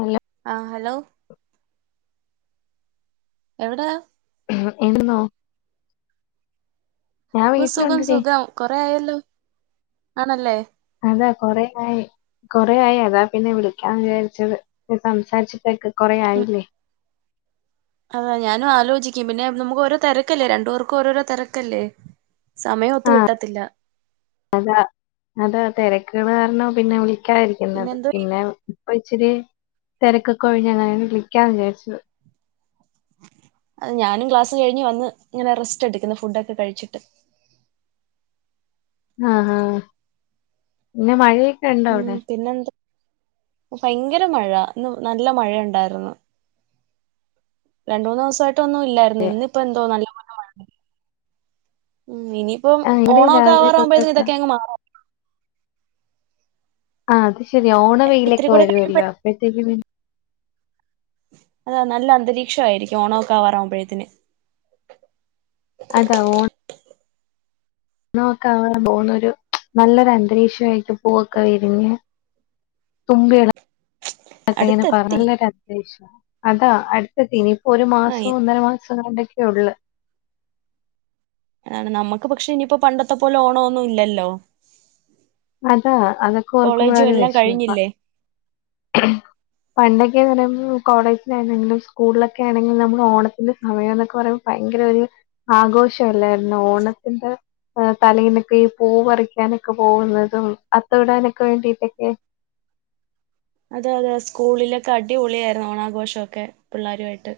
ഉം ആ ഹലോ എവിടേ ൻ എന്നോ ഞാൻ ഒ സുഖം വീട്ടിലുണ്ടെടി സുഖം കൊറേയായല്ലോ ആണല്ലേ അതാ കൊറെയായി കൊറെയയി അതാ പിന്നെ വിളിക്കാന്ന് വിചാരിച്ചത് സംസാരിച്ചിട്ടൊക്ക കൊറെ ഉം ആയില്ലേ അതാ ഞാനും ആലോചിക്കും പിന്നെ നമുക്ക് ഓരോ തെരക്കല്ലേ രണ്ടുപേർക്കും ഓരോരോ തെരക്കല്ലേ സമയം ആ ഒത്ത് കിട്ടത്തില്ല തെരക്കേള് കാരണം പിന്നെ വിളിക്കാതിരിക്കുന്നത് പിന്നെ ഒ ഇച്ചിരി തിരക്കൊക്കെ ഒഴിഞ്ഞങ്ങനെെ ളിക്കാന്ന് വിചാരിചു അ ഞാനും ക്ലാസ്സ് കഴിഞ്ഞ് വന്ന് ഇങ്ങനെ റെസ്റ്റ് എടുക്കുന്ന് ഫുഡ് ഒക്കെ കഴിച്ചിട്ട് ആഹ് പിന്നെ മഴ ഉം പിന്നെ എന്താ ഭയങ്കര മഴ ഇന്ന് നല്ല മഴയുണ്ടായിരുന്നു രണ്ട് മൂന്ന് ദിവസമായിട്ട് ട്ടൊന്നും ഇല്ലായിരുന്നു ഇന്ന് ഇപ്പ എന്തോ നല്ല ആ [unintelligible] ഉം ഇനിയിപ്പം ആ ഇവിടെ ഓണൊക്കെ രാവിലെ ആവാറാവകുമ്പോഴ തൊട്ടൊക്കെ ഇതൊക്കെയങ്ങ് മാറു ആ അതെ [unintelligible] ശരി ഓണ എ, ഇത്തിരി വെയിലൊക്കെ കൂടെ വരുവല്ലോ കഴിയുമ്പഴ അപ്പോഴത്തേക്കും പി അതാ നല്ല അന്തരീക്ഷ ആയിരിക്കും ഓണ ഒക്കെ ആവാറകുമ്പോഴുത്തേന് അതാ ഓൺ ണഒക്കെ അവൻ പോവുന്ന ഒരു നല്ലൊരു അന്തരീക്ഷമായിട്ട് പൂവൊക്കെ വിരിഞ്ഞ് തുമ്പിട അതൊക്കെ ഇങ്ങനെ പറഞ്ഞ അടുത്തെത്തി നല്ലൊരു അന്തരീക്ഷ [unintelligible] അതാ അടുത്തെത്തി ഇനി ഒരു മാസം ആഹ് ഒന്നര മാസം രണ്ട [unintelligible] ക്ക ഒള്ള് അതാണ് നമ്മുക്ക് പക്ഷെ ഇനിയിപ്പോ പണ്ടത്തെ പോലെ ഓണം ഒന്നും ഇല്ലല്ലോ അതാ അതൊക്കെ ഓർക്കുമ്പോഴ കോളേജും ഒരു എല്ലാം വിഷമപ്പ കഴിഞ്ഞില്ലേ പണ്ടൊക്കെന്ന് പറയുമ്പോൾ കോളേജില ആണെങ്കിലും സ്കൂളിലൊക്കെ ആണെങ്കിലും നമ്മൾ ഓണത്തിന്റെ സമയം എന്നൊക്കെ പറയുമ്പൾ ഭയങ്കര ഒരു ആഘോഷമല്ലായിരുന്നു ഓണത്തിന്റെ തലയിനൊക്കെ ഈ പൂ പറിക്കാനൊക്കെ പോകുന്നത് അത്തവിടാനൊക്കെ വേണ്ടിട്ടൊക്കെ അതെ അതെ സ്കൂളിലൊക്കെ അടിപൊളിയായിരുന്നു ഓണാഘോഷം ഒക്കെ പിള്ളേരുയിട്ട്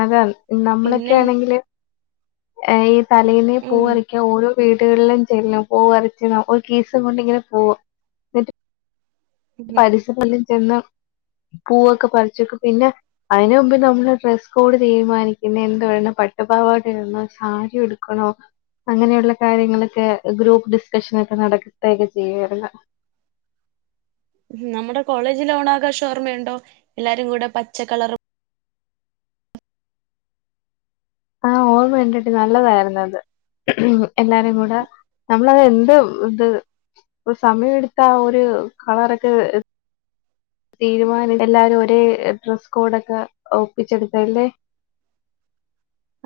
അതാണ് പിന്നെ നമ്മളൊക്കെ ആണെങ്കില് ഏ തലേന്നെ ഉം പൂവറിക്കാൻ ഓരോ വീടുകളല്ലാം ചെല്ലണം പോവ അരച്ച ഒരു കേീസം കൊണ്ടിങ്ങനെ പോക എന്നിട്ട് ഉം ഉം. പസ [unintelligible] ചെന്ന് പൂവൊക്കെ പറച്ച് വക്കും പിന്നെ അതിനന് മുമ്പ് നമ്മള് ഡ്രെസ്സ് കോഡ് തീരുമാനിക്കുന്ന എന്ത വണം പട്ടുപാവാട്ട് ഇുന്നോ സാരി എടുക്കണോ അങ്ങനെയുള്ള കാര്യങ്ങളൊക്കെ ഗ്രൂപ്പ് ഡിസ്കഷൻ ഒക്കെ നടക്കത്തയൊക്കെ ചെയ്യരുന്നു നമ്മുടെ കോളേജിൽ ഓണാഘോഷം ഓർമ്മയുണ്ടോ എല്ലാവരും കൂടെ പച്ചക്കളറും ആ ഓർമ്മയുണ്ടടി നല്ലതായിരുന്നു അത് എല്ലാവരും കൂടെ നമ്മളത് എന്ത് ഇത് സമയെടുത്ത ഒരു കളറൊക്കെ തീരുമാനം എല്ലാവരും ഒരേ ഡ്രസ്സ് കോഡൊക്കെ ഒപ്പിച്ചെടുത്തല്ലേ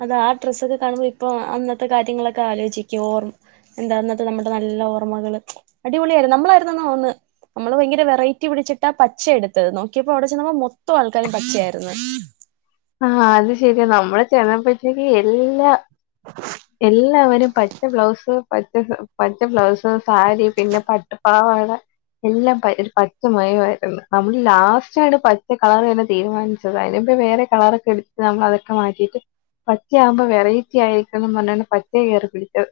അത് ആ ഡ്രസ്സൊക്കെ കാണുമ്പോ ഇപ്പൊ അന്നത്തെ കാര്യങ്ങളൊക്കെ ആലോചിക്കും ഓർക്കും. എന്താ അന്നത്തെ നമ്മുടെ നല്ല ഓർമ്മകൾ അടിപൊളി ആയിരുന്നു. നമ്മൾ ഭയങ്കര വെറൈറ്റി പിടിച്ചിട്ടാ പച്ച എടുത്തത് നോക്കിയപ്പോ അവിടെ ചെന്നപ്പോൾ മൊത്തം ആൾക്കാരും പച്ചയായിരുന്നു. ആ അത് ശരിയാ നമ്മൾ ചെന്നെപ്പോഴേക്ക് എല്ലാ എല്ലാവരും പച്ച ബ്ലൗസ് പച്ച പച്ച ബ്ലൗസ് സാരി പിന്നെ പട്ട് പാവട എല്ലാം ഒരു പച്ച മഴമായിരുന്നു. നമ്മൾ ലാസ്റ്റാണ് പച്ച കളർ തന്നെ തീരുമാനിച്ചത്. അതിപ്പോ വേറെ കളറൊക്കെ എടുത്തിട്ട് നമ്മൾ അതൊക്കെ മാറ്റിയിട്ട് പച്ചയാവുമ്പോ വെറെറ്റി ആയിരിക്കണം പറഞ്ഞാണ് പച്ച കയറി പിടിച്ചത്.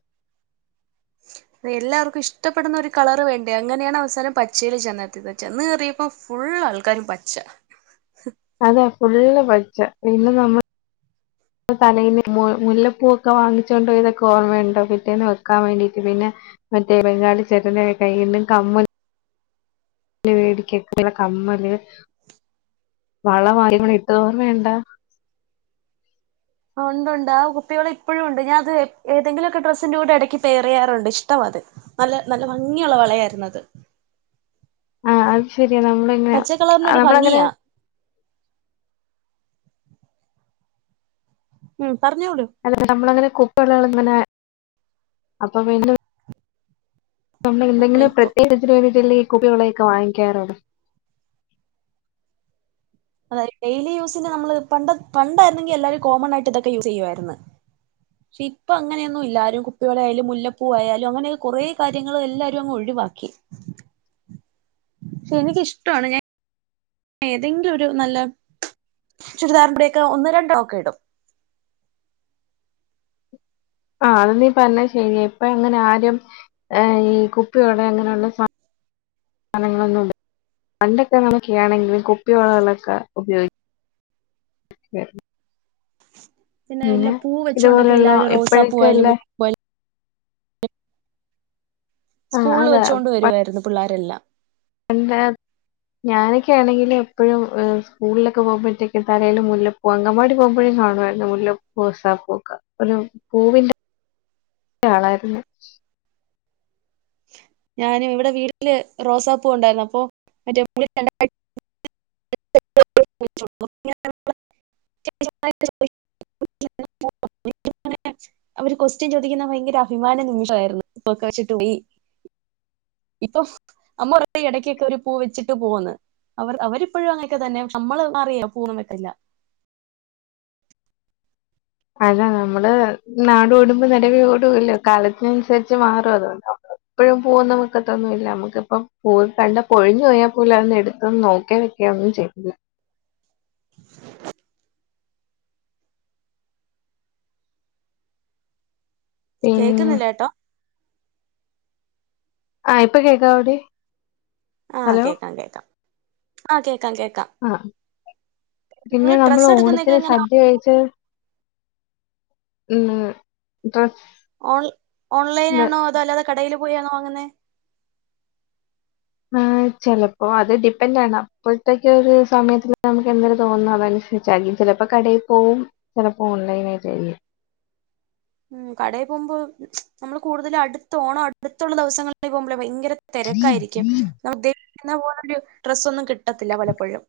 എല്ലാവർക്കും ഇഷ്ടപ്പെടുന്ന ഒരു കളർ വേണ്ടേ അങ്ങനെയാണ് അവസാനം പച്ചേൽ ചെന്നെത്തിയത്. ചെന്ന് കയറിയപ്പോ ഫുൾ ആൾക്കാരും പച്ച അതെ ഫുള്ള് പച്ച പിന്നെ നമ്മൾ തലേന്ന് മുല്ലപ്പൂവൊക്കെ വാങ്ങിച്ചോണ്ട് പോയതൊക്കെ ഓർമ്മയുണ്ടോ പിറ്റേന്ന് വെക്കാൻ വേണ്ടിട്ട് പിന്നെ മറ്റേ ബെങ്കാളി ചെട്ടൻന്റെ കൈയിൽ കമ്മൽ വേടിക്കക്കല്ല കമ്മൽ വളമാല ഇട്ടത് ഓർമ്മ ഉണ്ട ഉണ്ട് ഉണ്ട് ആ കുപ്പിവള ഇപ്പോഴും ഉണ്ട്. ഞാൻ അത് ഏതെങ്കിലുമൊക്കെ ഡ്രസ്സിന്റെറെ കൂടെ ഇടക്ക് പേറിയാറുണ്ട് ഇഷ്ടം അത് നല്ല നല്ല ഭംഗിയുള്ള വളയായിരുന്നു അത് ആ അത് ശരിയാ നമ്മൾ എങ്ങനെ പച്ച കളറിനൊരു നമ്മൾ എങ്ങനെ ഭംഗിയാ ഉം പറഞ്ഞോളൂ അല്ലെ നമ്മളങ്ങനെ കൊ [inaudible] അപ്പൊ പിന്നെ നമ്മൾ ആ എന്തെങ്കിലും ഇപ്പൊ പ്രത്യേകത്തിന് വേണ്ടി ഈ കുപ്പികളൊക്കെ വാങ്ങിക്കാറോട അതായത് ഡെയിലി യൂസിന് നമ്മൾ പണ്ടായിരുന്നെങ്കിൽ എല്ലാവരും കോമൺ ആയിട്ട് ഇതൊക്കെ യൂസ് ചെയ്യുവായിരുന്നു. പക്ഷെ ഇപ്പൊ അങ്ങനെയൊന്നും അങ്ങനെ പൊന്നുമില്ല. കുപ്പിവള ആയാലും മുല്ലപ്പൂവ് ആയാലും അങ്ങനെെ കൊറെേ കാര്യങ്ങൾ എല്ലാരും അങ്ങ് ഒഴിവാക്കി. പക്ഷെ എനിക്കിഷ്ടമാണ് ഞാൻ ഏതെങ്കിലും ഒരു നല്ല ചുരിദാർ [inaudible] ഒന്ന് രണ്ട് ഒക്കെ ഇടും. ആ അത് നീ പറഞ്ഞ ശരിയ ഇപ്പൊ എങ്ങനെ ആരും ഈ കുപ്പിവള അങ്ങനെയുള്ള സാധനങ്ങളൊന്നും പണ്ടൊക്കെ നോക്കെയാണെങ്കിൽ കുപ്പിവളകളൊക്കെ ഉപയോഗിക്ക പിന്നെ എല്ലാ പൂവ് വെച്ചോണ്ടൊക്കെ ഇതുപോലുള്ള എല്ലാവരും റോസാ പൂവായാലും ഇപ്പഴൊക്കെയുള്ള മുല്ലപ്പൂവാലും ആഹ് സ്കൂളിൽ വെച്ചുകൊണ്ട് വരുവായിരുന്നു പിള്ളേരെല്ലാം എന്താ ഞാനൊക്കൊണെങ്കിൽ എപ്പോഴും സ്കൂളിലൊക്കെ പോകുമ്പോഴത്തേക്കും തലേയിൽ മുല്ലപ്പൂ അങ്കണവാടി പോകുമ്പോഴും കാണുമായിരുന്നു മുല്ലപ്പൂ റോസാപ്പൂ ഒക്കെ ഒരു പൂവിന്റെ ആളായിരുന്നു ഞാനും ഇവിടെ വീട്ടിൽ റോസാപ്പൂ ഉണ്ടായിരുന്നു അപ്പൊ മറ്റേ രണ്ട [inaudible] [inaudible] [inaudible] അവർ കൊസ്റ്റ്യൻ ചോദിക്കുന്ന ഭയങ്കര അഭിമാന നിമിഷമായിരുന്നു [inaudible] വെച്ചിട്ട് പോയി ഇപ്പൊ അമ്മ ഒരു ഇടയ്ക്കൊക്കെ ഒരു പൂവ് വെച്ചിട്ട് പോവെന്ന് അവർ അവരിപ്പോഴും അങ്ങനെയൊക്കെ തന്നെ നമ്മൾ അറിയാം പൂവ് ഒന്നും വെക്കില്ല. അല്ല നമ്മൾ നാട് ഓടുമ്പോ നടുവ ഓടല്ലോ കാലത്തിനനുസരിച്ച് മാറും അതുകൊണ്ട് എപ്പോഴും പൂവൊന്നും വെക്കത്തൊന്നുമല്ല നമ്മുക്കിപ്പോ പൂവ് കണ്ട കൊഴിഞ്ഞു പോയാൽ പോലും അതൊന്ന് എടുത്തെന്ന് നോക്കിയ വെക്ക ഒന്നും ചെയ്യല്ല [inaudible] പിന്നെ കേൾക്കുന്നില്ലേട്ടോ ആ ഇപ്പൊ കേൾക്കാ നോക്കേ ആ കേൾക്കാം കേൾക്കാം ആ കേൾക്ക ആ പിന്നെ നിങ്ങള് നമ്മൾ ഡ്രസ്സ് എടുക്കുന്നതൊക്കെ ഓണത്തിന് എങ്ങനെ സദ്യ കഴിച്ച് ഉം ഡ്രസ് ഓ ഓൺലൈൻ ന്ന്, ആണോ അതോ അല്ലാതെ കടയിൽ പോയിയാണോ വാങ്ങുന്നേ ആഹ് ചെലപ്പോ അത് ഡിപ്പെൻറ്റാണ് അപ്പോഴ്ത്തേക്ക് ഒരു സമയത്തിന് നമുക്ക് എന്തര് തോന്നുന്നോ അതനുസരിച്ചരിക്കും ചെലപ്പോ കടെ പോവും ചെലപ്പോ ഓൺലൈൻ ആയിട്ടാരിക്കും. ഉം കടെ പോമ്പോ നമ്മള് കൂടുതല് അടുത്ത് ഓണം അടുത്തോള്ള ദേവസങ്ങളിലായി പോമ്പോളേ ഭയങ്കര തെരക്കാരിക്കും [unintelligible] ശിക്കുന്ന പോലൊരു ഡ്രസ്സ് ഒന്നും കിട്ടത്തില്ല പലപ്പോഴും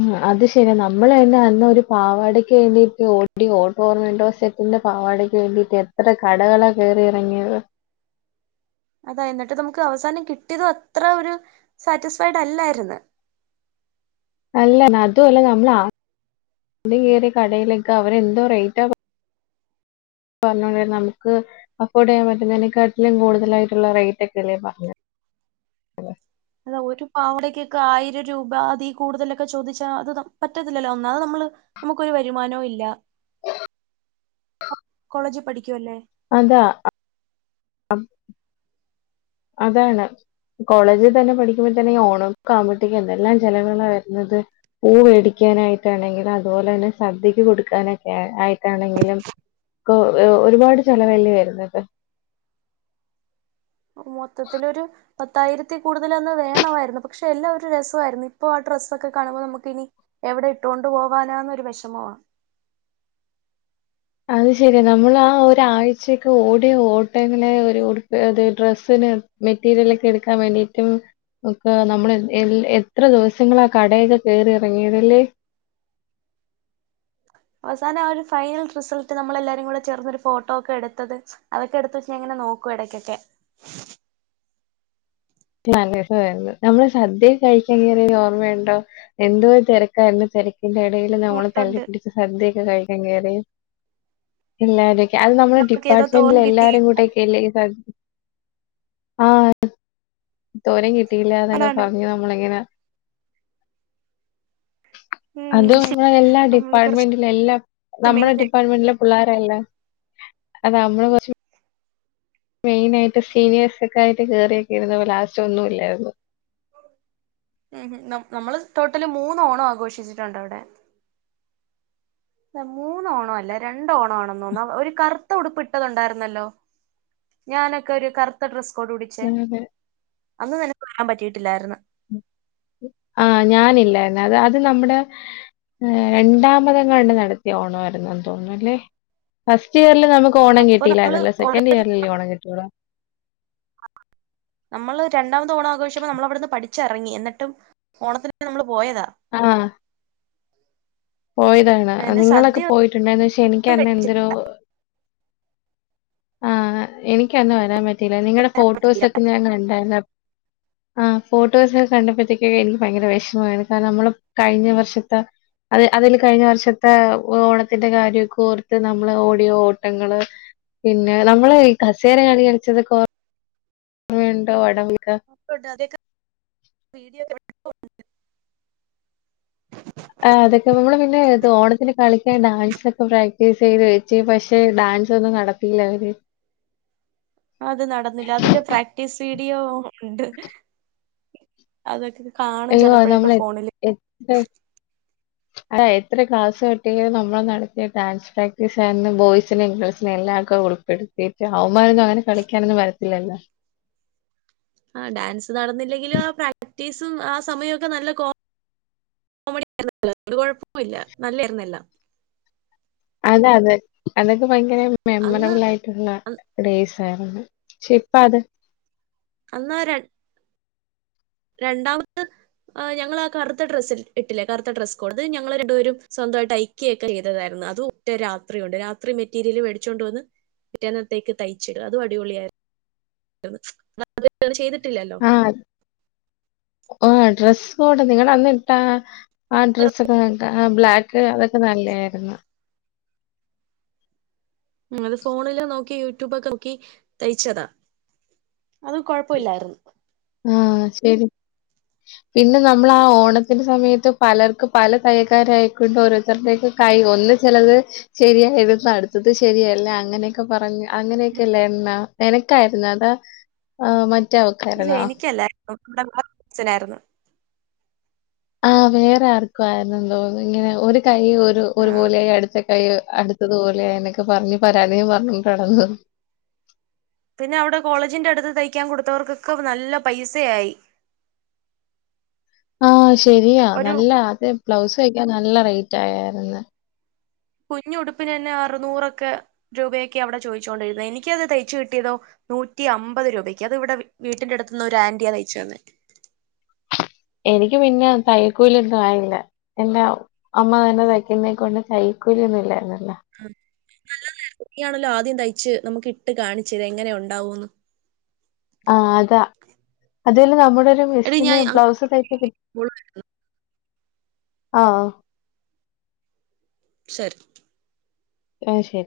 മ്മ് അത് ശെരിയാ നമ്മള്തന്നെ അന്ന് ഒരു പാവാടക്ക് വേണ്ടിട്ട് ഓടിയ ഓട്ടം ഓർമയുണ്ടോ സെറ്റിന്റെ പാവാടക്ക് വേണ്ടിട്ട് എത്ര കടകളാ കേറി എറങ്ങിയത്. അതാ എന്നിട്ട് നമുക്ക് അവസാനം കിട്ടിയതും അത്ര ഒരു സാറ്റിസ്ഫൈഡ് അല്ലാര്ന്ന് അല്ല നതും അല്ല നമ്മള് ആ ദ്യം കേറിയ കടയിലൊക്കെ അവരെന്തോ റേറ്റാ പറ പറഞ്ഞൊണ്ടിരുന്നേ നമുക്ക് അഫോർഡ് ചെയ്യാൻ പറ്റുന്നതിനേക്കാട്ടിലും കൂടുതലായിട്ടുള്ള റേറ്റ്ക്കെല്ലേ പറഞ്ഞത്. അതാ ഒരു പാവടക്കൊക്കെ ആയിരം രൂപ അതീ കൂടുതലൊക്കെ ചോദിച്ചാ അത് പറ്റത്തില്ലല്ലോ ഒന്നാത് നമ്മള് നമുക്കൊരു വരുമാനോ ഇല്ല കോളേജി പഠിക്കുവല്ലേ അതാ അതാണ് കോളേജി തന്നെ പഠിക്കുമ്പോത്തന്നെ ഓണോക്ക ആവുമ്പോത്തേക്കും എന്തെല്ലാം ചെലവുകളാ വരുന്നത് പൂ മേടിക്കാനായിട്ടാണെങ്കിലും അതുപോലെ തന്നെ സദ്യക്ക് കൊടുക്കാനൊക്കെ ആയിട്ടാണെങ്കിലും ക്കെ ഒ ഒരുപാട് ചെലവല്ലേ വരുന്നത്. മൊത്തത്തിലൊരു പത്തായിരത്തി കൂടുതല് അന്ന് വേണവാരുന്നു പക്ഷേ എല്ലാം ഒരു രസവാരുന്നു ഇപ്പോ ആ ഡ്രസ്സൊക്കെ കാണുമ്പോ നമുക്ക് ഇനി എവിടെ ഇട്ടോണ്ട് പോവാനാന്നൊരു വെഷമവാ അത് ശെരിയാ നമ്മള് ആ ഒരാഴ്ചയൊക്കെ ഓടിയ ഓട്ടങ്ങനെ ഒരു ഉടുപ്പി ഡ്രസ്സിന് മെറ്റീരിലക്കെ എടുക്കാൻ വേണ്ടിട്ടും ഒക്കെ നമ്മൾ എ എത്ര ദിവസങ്ങളാ കടയൊക്കെ കേറി എറങ്ങിയതല്ലേ. അവസാനം ആ ഒരു ഫൈനൽ റിസൾട്ട് നമ്മളെല്ലാരും കൂടെ ചേർന്നൊരു ഫോട്ടോ ഒക്കെ എടുത്തത് അതൊക്കെ എടുത്ത് വച്ച് ഇങ്ങനെ നോക്കും എടക്കൊക്കെ. [unintelligible] നമ്മള് സദ്യ കഴിക്കാ കേറിയത് ഓർമ്മയൊണ്ടോ എന്തോ തെരക്കാരുന്നു തെരക് ക്കിന്റെ എടെല് നമ്മള് നോട്ടുണ്ട് തള്ളിപിടിച്ച് സദ്യൊക്കെ കഴിക്കാൻ കേറി പിള്ളരേക്കെ അത് നമ്മുടെ നമുക്ക് ഏതോ തോൻ ഡിപ്പാർട്ട്മെന്റിലെ കിട്ടി എല്ലാരും കൂടെക്കെല്ലെ സദ് ആഹ് തോരൻ കി കിട്ടീല്ല ന്നൊക്കെ അതാണ് പറഞ്ഞു നമ്മളിങ്ങനെ ഉം അത് നമ്മുടെ എല്ലാ നമ്മള് കുറച്ച് ഡിപ്പാർട്ട്മെന്റിലെ എല്ലാ നമ്മുടെ മെയിൻ ഡിപ്പാർ്മെന്റിലെ പിള്ളേരല്ലേ അത് നമ്മള് കൊറച്ച് മെയിന് ആയിട്ട് സീനിയേഴ്സ് അക്കെ ആയിട്ട് കേറിയൊക്കെ ഇരുന്നപ്പം ലാസ്റ്റ് ഒന്നുംല്ലായ്രുന്നു ഉം നമ് നമ്മള് ടോട്ടല് മൂന്ന് ഓണം ആഘോഷിച്ചിട്ടിണ്ട് അവ്ടെ ല്ല മൂന്ന് ഓണാല്ല രണ്ട് ഓണാണെന്ന്തോന്ന് അഹ് ഒരു കറുത്ത ഉടുപ്പിട്ടത്ണ്ടായിരുന്നല്ലോ ഞാനൊക്കെ ഒരു കറുത്ത ഡ്രസ് കൊട പിടിച്ചേ അങ്ങനെ അന്ന് തന്നെ പോകാൻ പറ്റിയിട്ടില്ലായിരുന്നു ആഹ് ഞാനില്ലായിര്ന്ന് അത് അത് നമ്മുടെ രണ്ടാമതാങ്ങണ്ടെ നടത്തിയ ഓണം ആയിരുന്നെന്ന് തോന്നുന്നു ല്ലെ ഫസ്റ്റ് ഇയറില് നമുക്ക് ഓണം അപ്പൊ നമ്മള് കിട്ടീല്ലായിരുന്നല്ലോ ഓൾറെഡി സെക്കൻഡ് ഇയറിൽല്ലെ ഓണം കിട്ടൊള്ളൂ രണ്ടാമത്തെ ഓണം ആഘോഷ്യപ്പോ നമ്മള് അവിടന്ന് പഠിച്ചെറങ്ങി എന്നിട്ടും ഓണത്തിന് ന്ന് നമ്മള് പോയതാ ആഹ് പോയതാണ് അതിന് നിങ്ങളൊക്കെ സദ്യ പോയിട്ട്ണ്ട് എന്ന് വെച്ചാ എനിക്ക് ഒന്നും അന്ന് കഴിച്ചില്ല എന്തൊരോ ആഹ് എനിക്കന്ന് വരാൻ പറ്റ് പിന്നെ നിങ്ങളുടെ പറ്റിയില്ല ഫോട്ടോസൊക്കെ ഞാനന്ന് കണ്ടാര്ന്നപ് ആഹ് ഫോട്ടോസൊക്കെ കണ്ടപ്പഴേത്തേക്ക് എനിക്ക് ഭയങ്കര വെഷ്മായിന്ന് കാരണം നമ്മള് കഴിഞ്ഞ വർഷത്തെ അത് അതില് കഴിഞ്ഞ വർഷത്തെ ഓണത്തിന്റെ കാര്യൊക്കെ ഓർത്ത് നമ്മള് ഓടിയ ഓട്ടങ്ങള് പിന്നെ നമ്മള് ഈ കസേര കളി കൾച്ചതൊക്കെ ഓർ ർമയുണ്ടോ വടം വ [unintelligible] കെ ഡാൻസ് ഒക്കെ പ്രാക്ടീസ് ചെയ്ത് വച്ചു പക്ഷെ ഡാൻസ് ഒന്നും നടത്തില്ല അവര് അത് നടന്നില്ല അതിന്റെ പ്രാക്ടീസ് സീഡിയോ ഉണ്ട് അതൊക്കെ കാണും അയ്യോ ചിലപ്പോഴൊക്കെ നമ്മൾ ഫോണിൽ എത്ത് എത് അത എത്ര ക്ലാസ് എട്തിഞ് നമ്മൾ നടത്തിയ ഡാൻസ് പ്രാക്ടീസ് ആരുന്നു ബോയ്സിനെയും ഗേൾസിനെയും എല്ലാം ഒക്കെ ഉളൾപ്പെെടുത്തിട്ട് അവമാനൊന്നും അങ്ങനെ കളിക്കാനൊന്നും വരത്തില്ലല്ലോ അ ഡാൻസ് നടന്നില്ലെങ്കിലും ആ പ്രാക്ടീസും ആ സമയൊക്കെ നല്ല കോമഡിഴപ്പല്ല നല്ലായിരുന്നല്ല അതെ അതെ അതൊക്കെ ഭയങ്കര അന്ന് മെമ്മറബിൾ ആയിട്ടുള്ള ഡേസ് വേറെന്ത ഷേഇപ്പാ തെ അന്ന രൺ രണ്ടാമത്അ ഞങ്ങൾ ആ കറുത്ത ഡ്രസ്സ് ഇട്ടില്ലേ കറുത്ത ഡ്രസ്കോട് അത് ഞങ്ങള് രണ്ടുപേരും സ്വന്തയിട്ട് അയക്കുകയൊക്കെ ചെയ്തതായിരുന്നു അത് ഒറ്റ രാത്രികൊണ്ട് രാത്രി മെറ്റീരിയൽ മേടിച്ചൊണ്ട വന്ന് പിറ്റന്നത്തേക്ക് തയ്ച്ചിടും അതും അടിപൊളിയായി ചെയ്തി ടില്ലല്ലോ ആ ആ ഡ്രസ്സ് കോഡ് നിങ്ങള അന്നിട്ടാ ആ ഡ്രസ്സൊക്കെ ബ്ലാക്ക് അതൊക്കെ നല്ലയിരുന്നു ഉം അത് ഫോണില് നോക്കി യൂട്യൂബൊക്കെ നോക്കി തയ്ച്ചതാ അതും കൊഴപ്പ ഇില്ലായിരുന്നു ആഹ് ശരി പിന്നെ നമ്മള് ആ ഓണത്തിന്റെ സമയത്ത് പലർക്ക് പല തയ്യക്കാരായിക്കൊണ്ട് ഓരോരുത്തരുടെക്കെ കൈ ഒന്ന് ചിലത് ശരിയായിരുന്നു അടുത്തത് ശരിയല്ലേ അങ്ങനെയൊക്കെ പറഞ് അങ്ങനെയൊക്കെല്ലേ എണ്ണ എനക്കയിരുന്നെടാ ആമ യെ അവക്കാരുന്നോ [unintelligible] ഛനായിരുന്നു ആഹ് വേറെ ആർക്കൊ ആയിരുന്നു തോന്നു ഇങ്ങനെ ഒരു കൈ ഒരു ആഹ് ഒരുപോലെയ അടുത്ത കൈ അടുത്തത്പോലെ എന്നൊക്കെ പറഞ്ഞ് പരാതിയും പറഞ്ഞ കടന്നു പിന്നെ അവിടെ കോളേജിന്റെ അടുത്ത് തയ്ക്കാൻ കൊടുത്തവർക്കൊക്കെ നല്ല പൈസയായി ആഹ് ശ് ശരിയാ ഒരു നല്ല അത് ബ്ലൗസഴക്കാൻ നല്ല റൈ റ്റായരുന്ന് കുഞ്ഞുടുപ്പിന് തന്നെ അറുനൂറൊക്കെ രൂപയൊക്കെ അവിടെ ചോയിച്ചോണ്ടിരുന്നേ എനിക്ക അത് തയ്ച്ച് കിട്ടിയതോ നൂറ്റി അമ്പത് രൂപക്ക് അത് ഇവിടെ വീട്ടിന്റെ അടുത്തുന്ന് ഒരു ആൻറിയാ തയ്ച്ചു തന്നെ എനിക്ക് പിന്നെ തൈക്കൂലിന്നും പറായില്ല എൻറെ അമ്മ തന്നെ തയ്ക്കുന്നേക്ക കൊണ്ട് തൈക്കൂലി ഒന്നും ഇല്ലായിരുന്ന നല്ലത ഇയാണല്ലോ ആദ്യം തയ്ച്ച് നമുക്ക് ഇട്ട് കാണിച്ചെര എങ്ങനെ ണ്ടാവോന്ന് ആ അതാ അതല നമ്മ നരു എടി മെസ്സിന് ഞാൻ അങ്ങോട്ട് ബ്ലൗസ്തൈപിക് ആഹ് ശരി ആഹ് ശരി